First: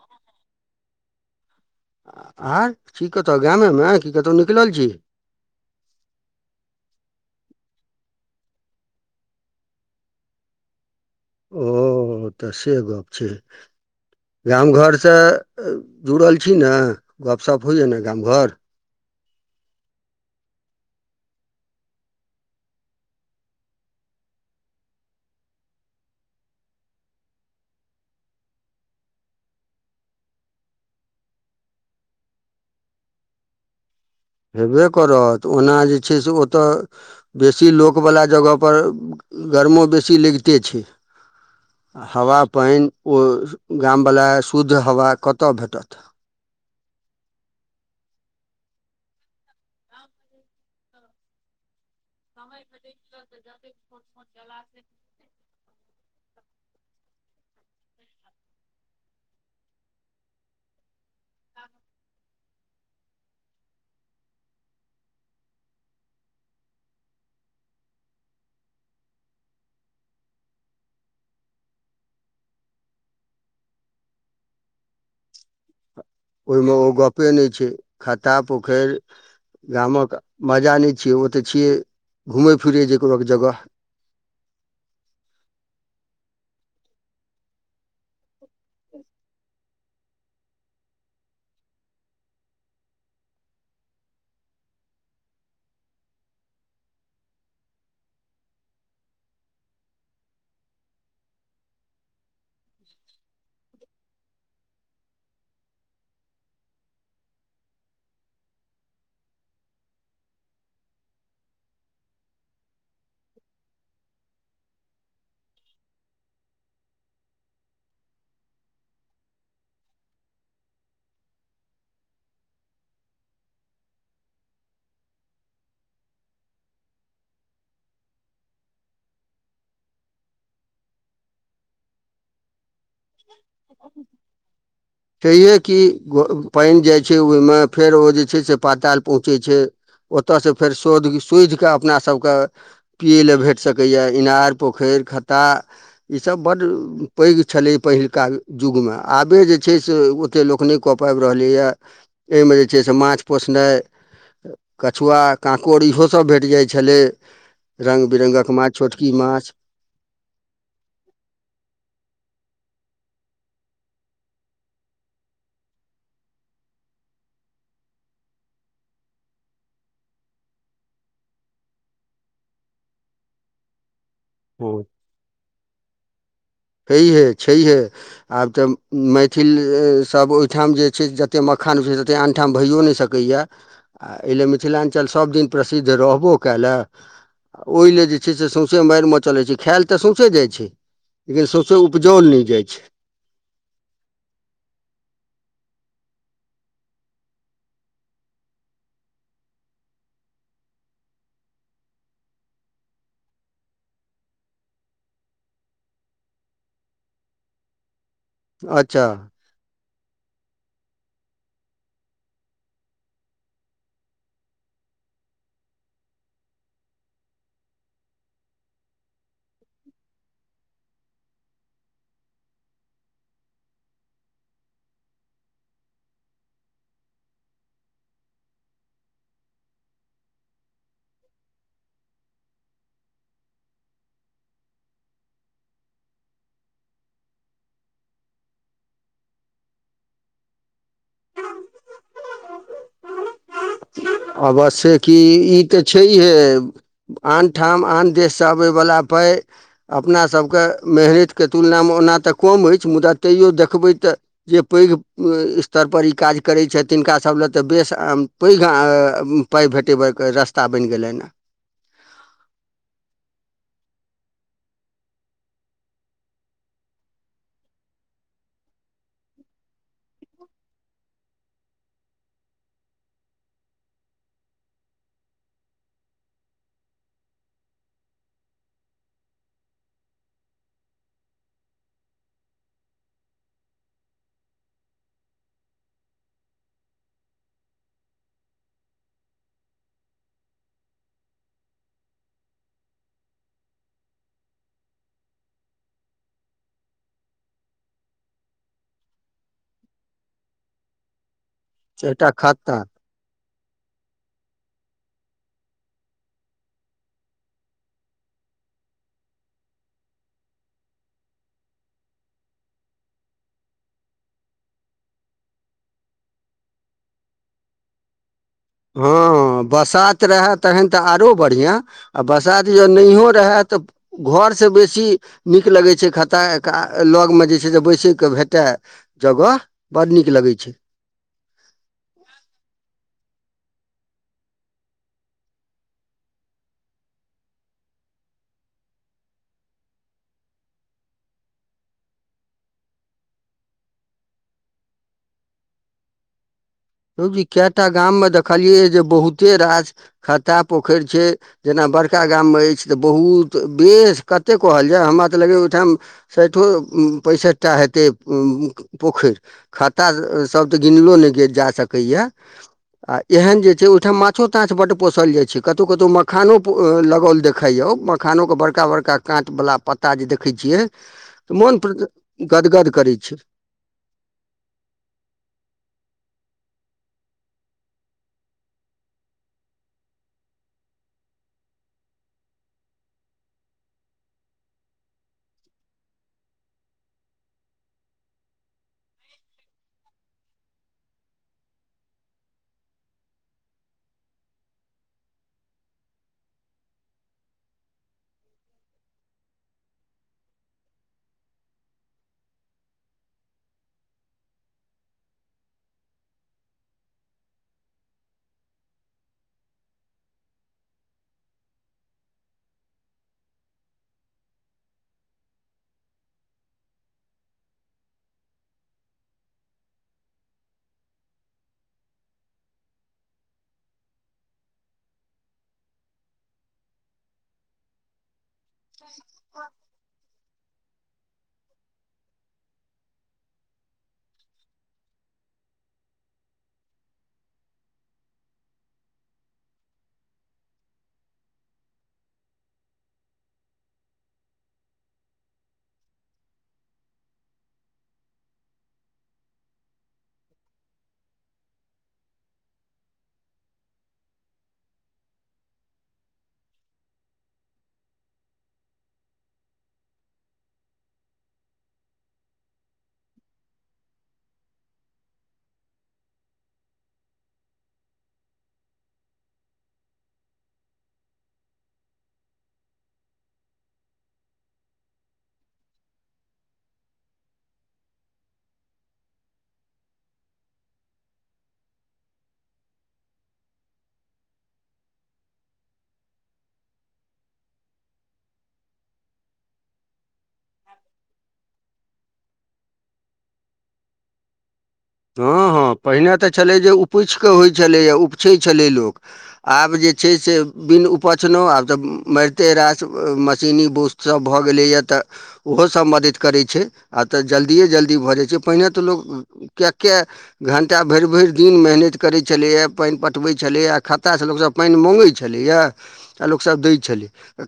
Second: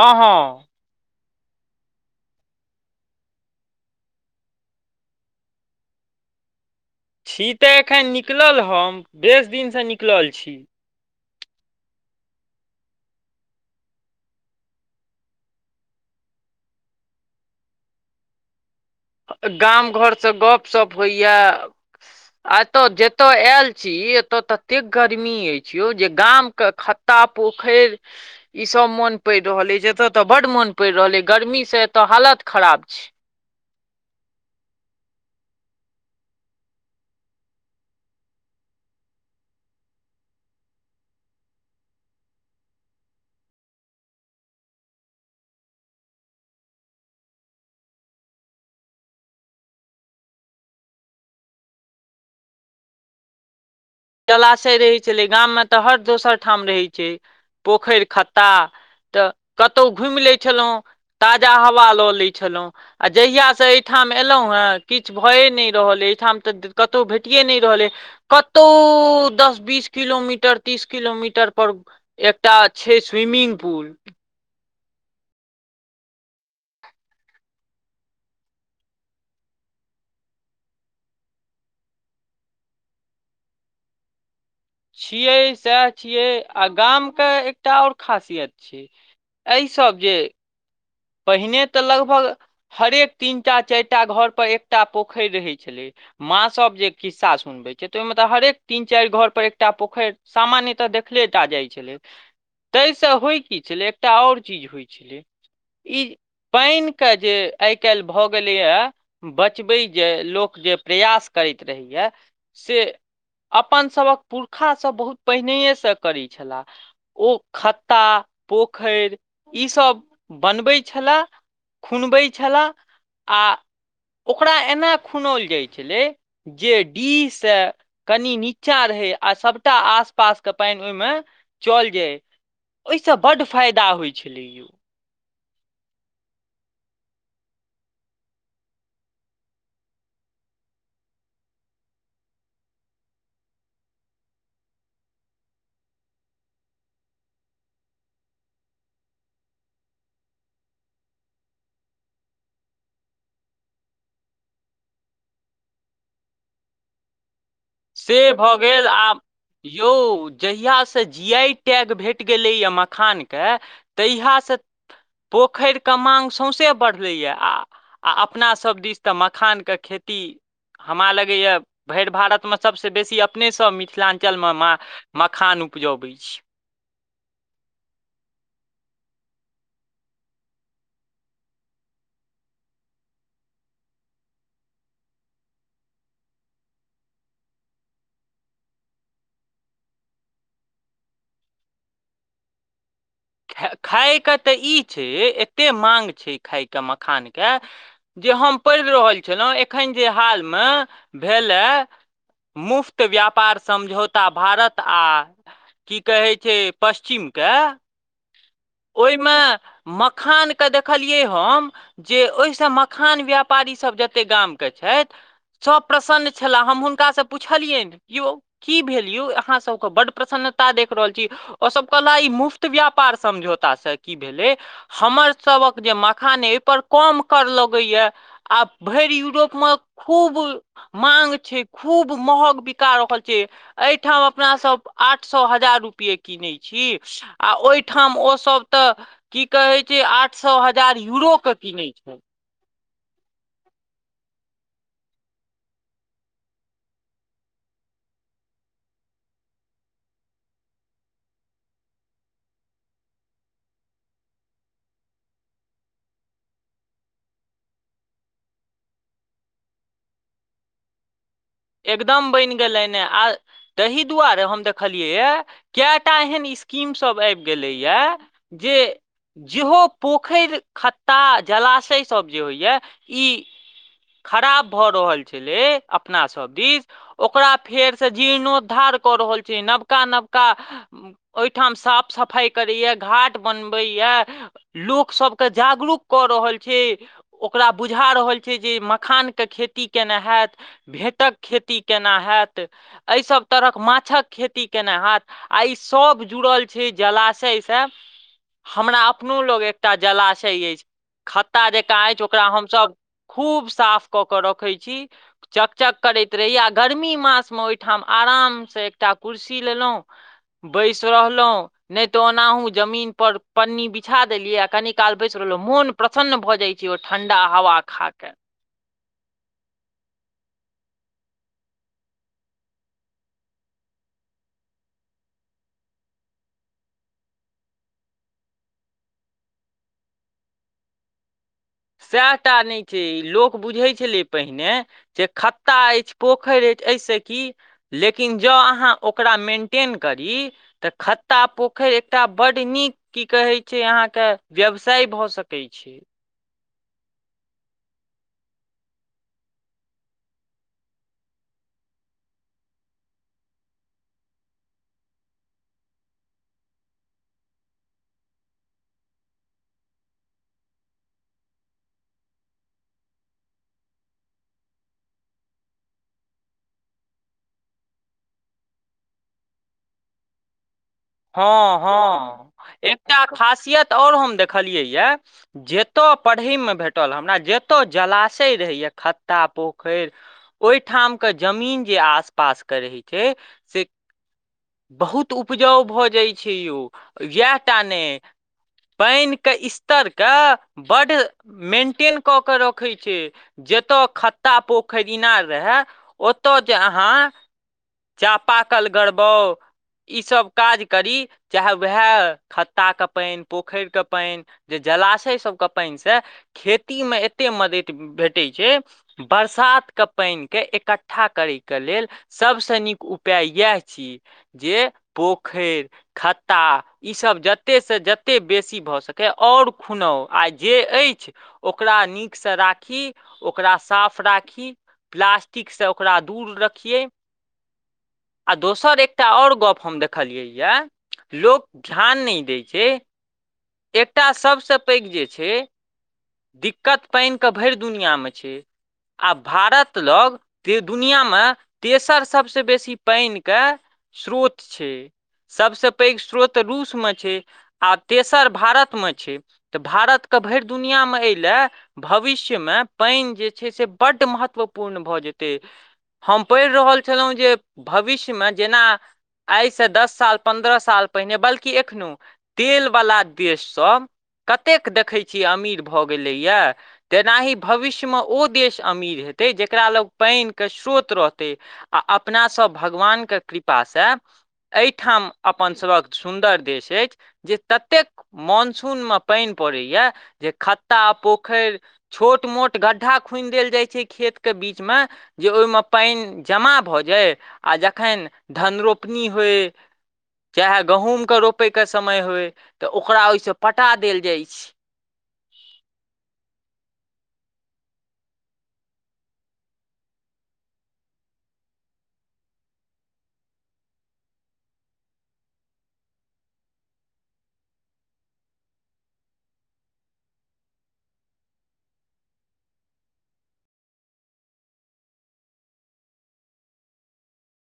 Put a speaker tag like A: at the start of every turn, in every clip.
A: हँ हँ
B: [unintelligible] छी कतौ गामे मे की कतौ निकलल छी
A: छी तऽ एखन निकलल हम एक दिनसँ निकलल छी
B: ओ तऽ से गप छै गाम घरसँ जुड़ल छी ने गप सप होइए ने गाम घर
A: गाम घरसँ गपशप होइए एतय जतय आयल छी एतय ततेक गर्मी अछि यौ जे गामके ख ता पोखैर ई सब मोन पड़ि रहल अछि एतय तऽ बड्ड मोन पड़ि रहल अछि गर्मी से एतय हालत खराब छै
B: हेबे करत ओना जे छै से ओतय बेसी लोकवला जगहपर गरमो बेसी लगिते छै हवा पानि ओ गामवला शुद्ध हवा कत्त भेटत [unintelligible]
A: जलाशय रहै छलै गाममे तऽ हर दोसर ठाम रहै छै पोखर खत्ता तऽ कतो घुमि लैत छलहुँ ताजा हवा लऽ लैत छलहुँ आ जहियासँ एहिठाम एयलहुँ हेँ किछु भए नहि रहलइ एहिठाम तऽ कतो भेटियए नहि रहल कत तो दस बीस किलोमीटर तीस किलोमीटर पर एकटा छै स्विमिंग पुल
B: ओहिमे ओ गप्पे नहि छै खत्ता पोखर गामक मजा नहि छियै ओते छियै घूमे फिरै जेक बक जगह
A: छियै सएह छियै आ गामके एकटा आओर खासियत छियै एहि सब जे पहिने तऽ लगभग हरेक तीन टा चारि टा घर पर एकटा पोखरि रहे छलै माॅं सब जे खिस्सा सुन छै तऽ ओहिमे तऽ हरेक तीन चारि घर पर एकटा पोखरि सामान्य तऽ देखले टा जाइ छलै ताहिसँ होइ की छलै एकटा आओर चीज होइ छलै ई पानिके जे आइ काल्हि भऽ गेलैए बचबै जे लोक जे प्रयास करैत रहैए से अपन सभक पुरखासभ बहुत पहिनएसँ करैत छलाह ओ खत्ता पोखइर ईसब बनबैत छेला खुनबैत छला आ ओकरा एना खुनओल जाइत छलै जे डी सँ कनि नीचाँ रहै आ सभटा आस पासके पानि ओहिमे चलि जाय ओहिसँ बड्ड फायदा होइत छलैय
B: सहिए कि पानि जाइत छै ओहिमे फेर ओ जे छै से पाताल पहुँचै छै ओतयसँ फेर सोध सोधि कऽ अपना सभके पियै ला भेट सकैएया इनार पोखरि खत्ता ई सब बड पैग छलै पहिलका युगमे आबे जे छै से ओतेक लोक नहि कऽ पाबि रहलैए एहिमे जे छै से माछ पोसनाइ कछुआ काँकोड़ इहोसभ भेट जाइ छलै रंग
A: से
B: बिरंगक
A: भऽ
B: माछ
A: गेल
B: छोटकी
A: आब
B: माछ
A: यौ जहियास से जीयाइ टैग भेट गेलै या मखान के तहियासँ पोखरिके माङ्ग सौँसे बढ़लैए आ आ अपनासभ दिस तऽ मखानके खेती हमरा लगैया भरि भारतमे सभसँ बेसी अपनेसभ मिथिलांचल मा मखान उपजबैत छी
B: छैहे छैहे आब तऽ मैथिलसभ ओहिठाम जे छै जतेक मखान छै जतेक आनठाम भइओ नहि सकै किया एहि लेल मिथिलाञ्चल सभदिन प्रसिद्ध रहबो कयलए ओहि ल जे छै से सौँसे मार चलै छै खायइल तऽ सौसे जाइ छै लेकिन सौसे उपजाओल नहि जाइ छै
A: ख खायके तऽ ई छै एतेक माँग छै खायके मखानके जे हम पढ़ि रहल छलहुँ एखन जे हालमे भेलए मुफ्त व्यापार समझौता भारत आ की कहै छै पश्चिमके
B: अच्छा
A: ओहिमे मखानके देखलियै हम जे ओहिसँ मखान व्यापारीसभ जतेक गामके छैथ सभ प्रसन्न छलह हम हुनकासँ पुछलियनि य यौ की भेल यौ यूअहाँसभके बड प्रसन्नता देख रहल छी ओसभ कहलाह ई मुफ्त व्यापार समझौतासँ की भेलै हमर सभक जे मखान अइ ओहिपर कम कर लगैएया आ भैरि यूरोपमे खूब माँग छै खूब महग बिका रहल छै एहिठाम अपनासभ आठ सए हजार रुपैए कीनैत छी आ ओहिठाम ओ सब तऽ की कहे छै आठ सए हजार यूरो के किनै छै
B: अवश्य‌ए कि ई तऽ छैहे आनठाम आन देशसँ अबयवला पइ अपनासभके मेहनतिके तुलनामे ओना तऽ कम अछि मुदा तैओ देखबै तऽ जे पैघ स्तरपर ई काज करैत छथि तिनकासभ लेल तऽ बेसम पैघ अ पाइ भेटेबैके रस्ता बनि गेलनि हँ
A: एकदम बनि गेलै ने आ ताहि दुआरे हम देखलियैए कए टा एहन स्कीमसभ आबि गेलैएया जे जेहो पोखरि खत्ता जलाशयसभ जे होइए ई खराब भऽ रहल छलै अपना सब दिश ओकरा फेर से जीर्णोद्धार कऽ रहल छै नबका नबका ओहिठाम साफ सफाइ करैए घाट बनबैए लोकसभके जागरूक कऽ रहल छै ओकरा बुझा रहल छै जे मखानके खेती केना हत भेँटक खेती केना हे‌एत एहिसभ तरहक माछक खेती केना हेएत आ ई सभ जुड़ल छै जलाशयसँ हमरा अपनो लग एकटा जलाशय अछि खत्ता जकाँ
B: हेँ
A: अछि
B: एकटा
A: ओकरा
B: खत्ता
A: हमसभ खूब साफ कऽ कऽ रखैत छी चकचक करैत रहि आ गर्मी मासमे ओहिठाम आरामसँ एकटा कुर्सी लेलहुँ बैसि रहलहुँ नहि तऽ ओनाहुँ जमीन पर पन्नी बिछा देलियै आ कनि काल बैसि रहलहुँ मोन प्रसन्न भऽ जाइ छै ओ ठण्डा हवा खाके
B: हँ बसात रहए तखन तऽ आरो बढ़िआँ आ बसाात ज नहिओ रहय तऽ घरसँ बेसी नीक लगै छै खत्ता का लगमे जे छै से बैसयके भेटा जगह बड नीक लगय छै
A: सएह टा नहि छै लोक बुझैत छलै पहिने जे खत्ता अछि पोखरि अछि एहिसे की लेकिन जँ अहाँ ओकरा मेन्टेन करी तऽ खत्ता पोखरि एकटा बड नीक की कहै छै अहाँके व्यवसाय भऽ सकैत छै
B: धौ जी केटा गाम मे देखलियै जे बहुते रास खत्ता पोखरि छै जेना बड़का गाममे अछि तऽ बहुत बेस कतेक कहल जाय हमरा तऽ लगैए ओहिठाम साइठो पैंसठिटा हेतै उ पोखरि खतासभ तऽ गिनलो नहि गे जा सकैएया आ एहन जे छै ओहिठाम माछो ताछ बड्ड पोसल जाइत छै कतहु कतहु मखानो लगओल देखाइए मखानो के बड़का बड़का काँट बला पत्ता जे देखै छियै
A: हँ
B: मोन
A: हँ
B: गदगद
A: एकटा
B: करै छै
A: खासियत आओर हम देखलियै यए जतय पढ़हि मे भेटल हमरा जतय जलाशय रहैए खत्ता पोखरि ओहिठाम के जमीन जे आस पास के रहय छै से बहुत उपजाउ भऽ जाइत छै यौ इएह टा नै पानि क स्तर क बड मेंटेन कऽ क रखै छै जत‌ए खत्ता पोखरि इनार रहए ओत‌ए जे अहाँ चापाकल गड़बौ ईसभ काज करी चाहे उएह खत्ताके पानि पोखरिके पानि जे जलाशय सभके पानिसँ खेतीमे एतेक मदति भेटैत छै बरसातके पानिके एकठ्ठा करैके लेल सभसँ नीक उपाय इएह छी जे पोखरि खत्ता ईसभ जतेकसँ जतेक बेसी भऽ सकै आओर खुनाउ आ जे अछि ओकरा नीकसँ राखी ओकरा साफ राखी प्लास्टिकस ओकरा दूर रखियै आ दोसर एकटा आओर गप हम देखलियैया लोक ध्यान नहि दै छै एकटा सभसँ पैघ जे छै दिक्कत पानिके भरि दुनिआँमे छै आ भारत लग ते दुनिया में तेसर सभसँ बेसी पानि क श्रोत छै सभसँ पैघ स्रोत रूसमे छै आ तेसर भारतम छै तऽ भारतके भरि दुनिआँमे अयलए भविष्यमे पानि जे छै से बड महत्वपूर्ण भऽ जेतै हम पढ़ि रहल छलहुँ जे भविष्यमे जेना आइस दस साल पन्द्रह साल पहिने बल्कि एखनोहु तेलवला देशसभ कतेक देखै छियै अमीर भऽ गेलैए तेनाहि भविष्यमे ओ देश अमीर हेतय जकरा लग पानिके श्रोत रहतय आ अपनासभ भगवानके कृपासँ एहिठाम अपनसभक सुन्दर देश अछि जे ततेक माॅनसूनमे पानि पड़ैए जे खत्ता पोखरि छोट मोट गड्ढा खुनि देल जाइ छै खेत के बीच मे जे ओहिमे पानि जमा भऽ जाय आ जखन धन रोपनी होय चाहे गहूँमके रोपैके समय होइ तऽ ओकरा ओहिसँ पटा देल जाइ छै
B: हूॅं हूॅं पहिने तऽ छलै जे उपछि कऽ होइ छलैए उपछै छलै लोक आब जे छै से बिन उपछनहुँ आब तऽ मारिते रास मशीनी बूस सब भऽ गेलैया तऽ ओहोसभ मदति करै छैय आ तऽ जल्दिए जल्दी भऽ जाइ छैय पहिने तऽ लोक कए कए घण्टा भरि भरि दिन मेहनति करैत छलैया पानि पटबैत छलैया खता सबसं पानि मगै छलैया आ लोकसभ दै छलै।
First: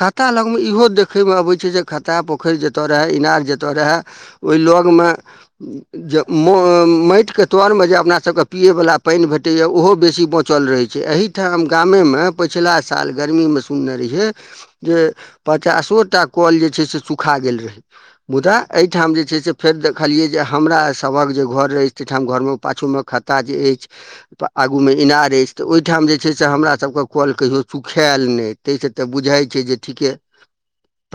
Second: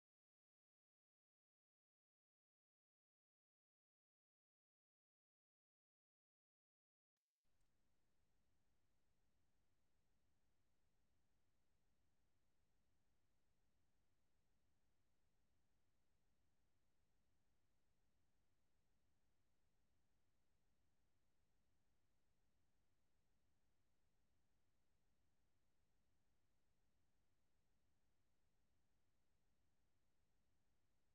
B: खाता लगमे इहो देखयमे अबैत छैय जे खाता पोखरि जतय रहय इनार जतय रहय ओहि लग मे मो माटिके तरमे जे अपना सबके पियै वला पानि भेटैया ओहो बेसी बचल रहै छैय एहि ठाम गामे में पिछला साल गर्मीमे सुनने रहियै जे पचासो टा कल जे छैय से सुखा गेल रहै। मुदा एहिठाम जे छैय से फेर देखलियै जे हमरा सबहक जे घर रहै ताहि ठाम घरमें पाछूमें खता जे अछि आ आगू मे इनार अछि तऽ ओहिठाम जे छैय से हमरा सबके कल कहियो सुखायल नहि। ताहिसँ तऽ बुझाइत छैय जे ठीके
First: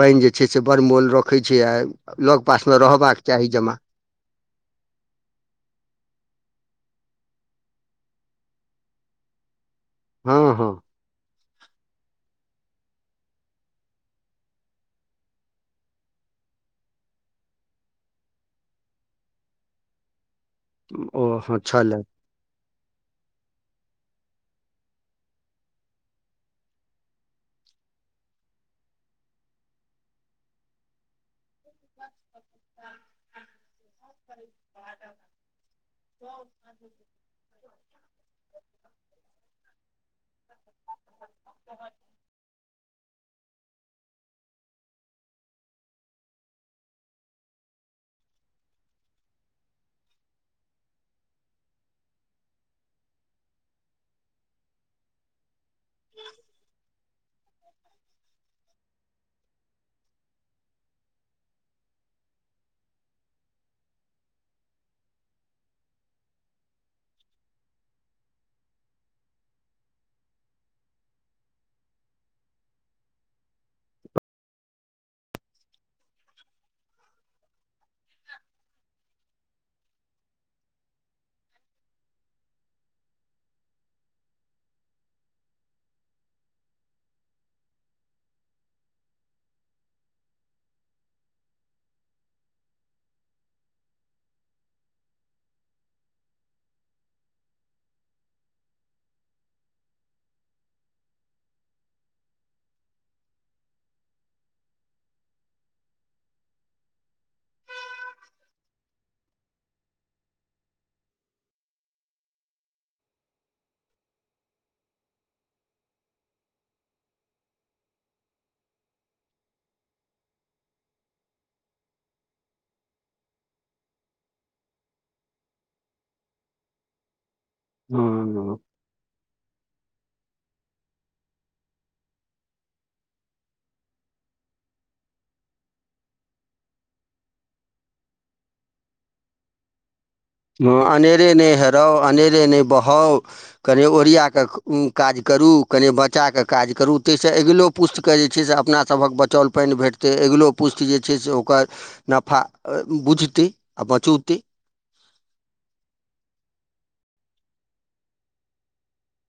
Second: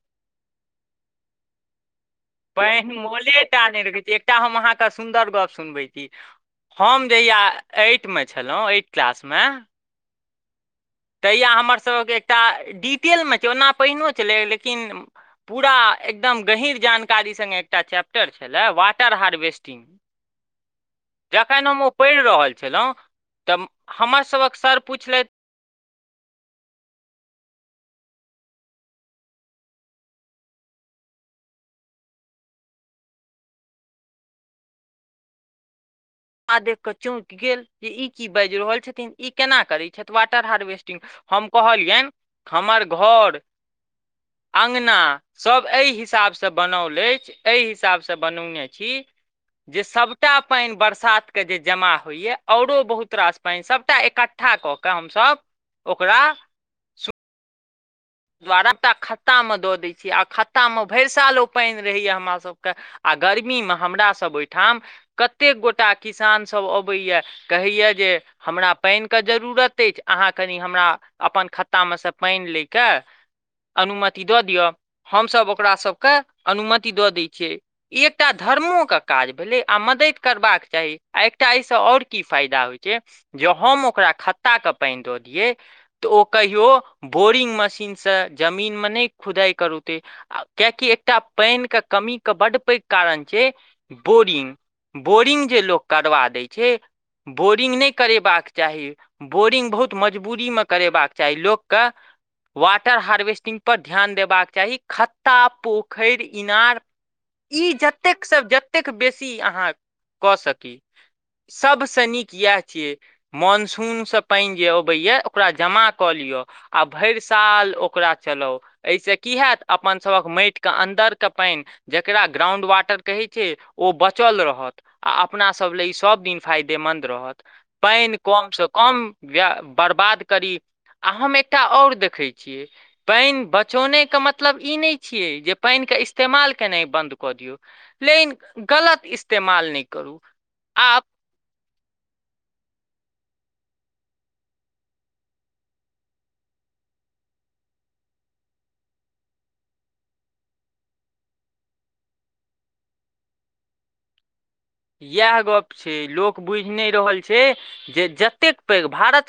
B: पानि जे छैय से बड़ मोल रखैत छैय आ लग पास मे
A: पानि
B: रहबाक
A: मोले
B: चाही
A: टा
B: जमा।
A: नहि रखै छै एकटा हम अहाँके सुन्दर गप्प सुनबै छी। हम जहिया ऐटमे छलहुँ एट क्लासमे
B: हँ
A: तहिआ हमरसभक एकटा डिटेलमे छैय ओना पहिनोहो छलै लेकिन पूरा एकदम गहीँर जानकारी सङ्गे एकटा चैप्टर छलै वाटर हार्वेस्टिंग।
B: ओ
A: जखन हम ओ
B: छलै
A: पढ़ि रहल छलहुँ तऽ हमर सभक सर पुछलथि
B: [unintelligible] ब
A: [unintelligible] ई केना करै छथि वाटर हार्वेस्टिंग। हम कहलियनि हमर घर अँगना सभ एहि हिसाबसँ बनाओल अछि एहि हिसाबसँ बनौने छी जे सबटा पानि वर्षा त के जे जमा होय या आओरो बहुत रास पानि सभटा एकटठ्ठा कऽ कऽ हमसभ ओकरा दुवारा एकटा खतामे दऽ दैत छीयै आ खत्तामे भरि साल ओ पानि रहैया हमर सभके आ गर्मीमे हमरासभ ओहिठाम कतेक गोटा किसानसभ अबैया कहैया जे हमरा पानिके जरूरत अछि अहाँ कनि हमरा अपन खत्ता मे से पानि लै के अनुमति दऽ दिअ हमसभ ओकरा सबके अनुमति दऽ दै छियै। ई एकटा धर्मोके काज भेलै। आ मदद करबाक चाही आ एकटा एहिसँ आऔर की फायदा होइ छैय। ज हम ओकरा खत्ता के पानि दऽ दियै तऽ ओ कहियो बोरिंग मे मशीन जमीन म नहि खुदाइ करौतै। आ कियाकि एकटा पानिके कमीके बड पैघ कारण छैय बोरिंग। बोरिंग जे लोक करवा दैत छैय बोरिंग नहि करेबाक चाही। बोरिंग बहुत मजबूरीमे करेबाक चाही लोककेँ वाटर हार्वेस्टिंग पर ध्यान देबाक चाही खत्ता पोखरि इनार ई जतेक स जतेक बेसी अहाँ कऽ सकी। सभसँ नीक यैह छियै। मॉनसूनसँ पानि जे अबैएा ओकरा जमा कऽ लियअ आ भर साल ओकरा चलाउ एहिसँ की होत अपन सभक माटिके अन्दर के पानि जकरा ग्राउंड वाटर कहैत छै ओ बचल रहत आ अपना सभ लेल ई सभदिन फायदेमन्द रहत
B: हँ
A: पानि कमसँ कम बर्बाद करी आ हम एकटा ओर देख देखै छियै पानि बचौनेके मतलब ई नय छियै जे पानिके इस्तेमाल केनाइ बन्द कऽ दियौ लेकिन गलत इस्तेमाल नय करू
B: हँ
A: आब
B: अनेरे नय हेराउ अनेरे नहि बहाउ कने ओरिया कऽ काज करू कने बचा कऽ काज करू ताहिसँ अगिलो पुष्तके जे छै से अपनासभक बचाल पानि भेटतै अगिलो पुष्ट जे छै से ओकर नफा बुझते आ बचौतै
A: इएह गप छै लोक बुझि नय रहल छै जे जतेक पैघ भारत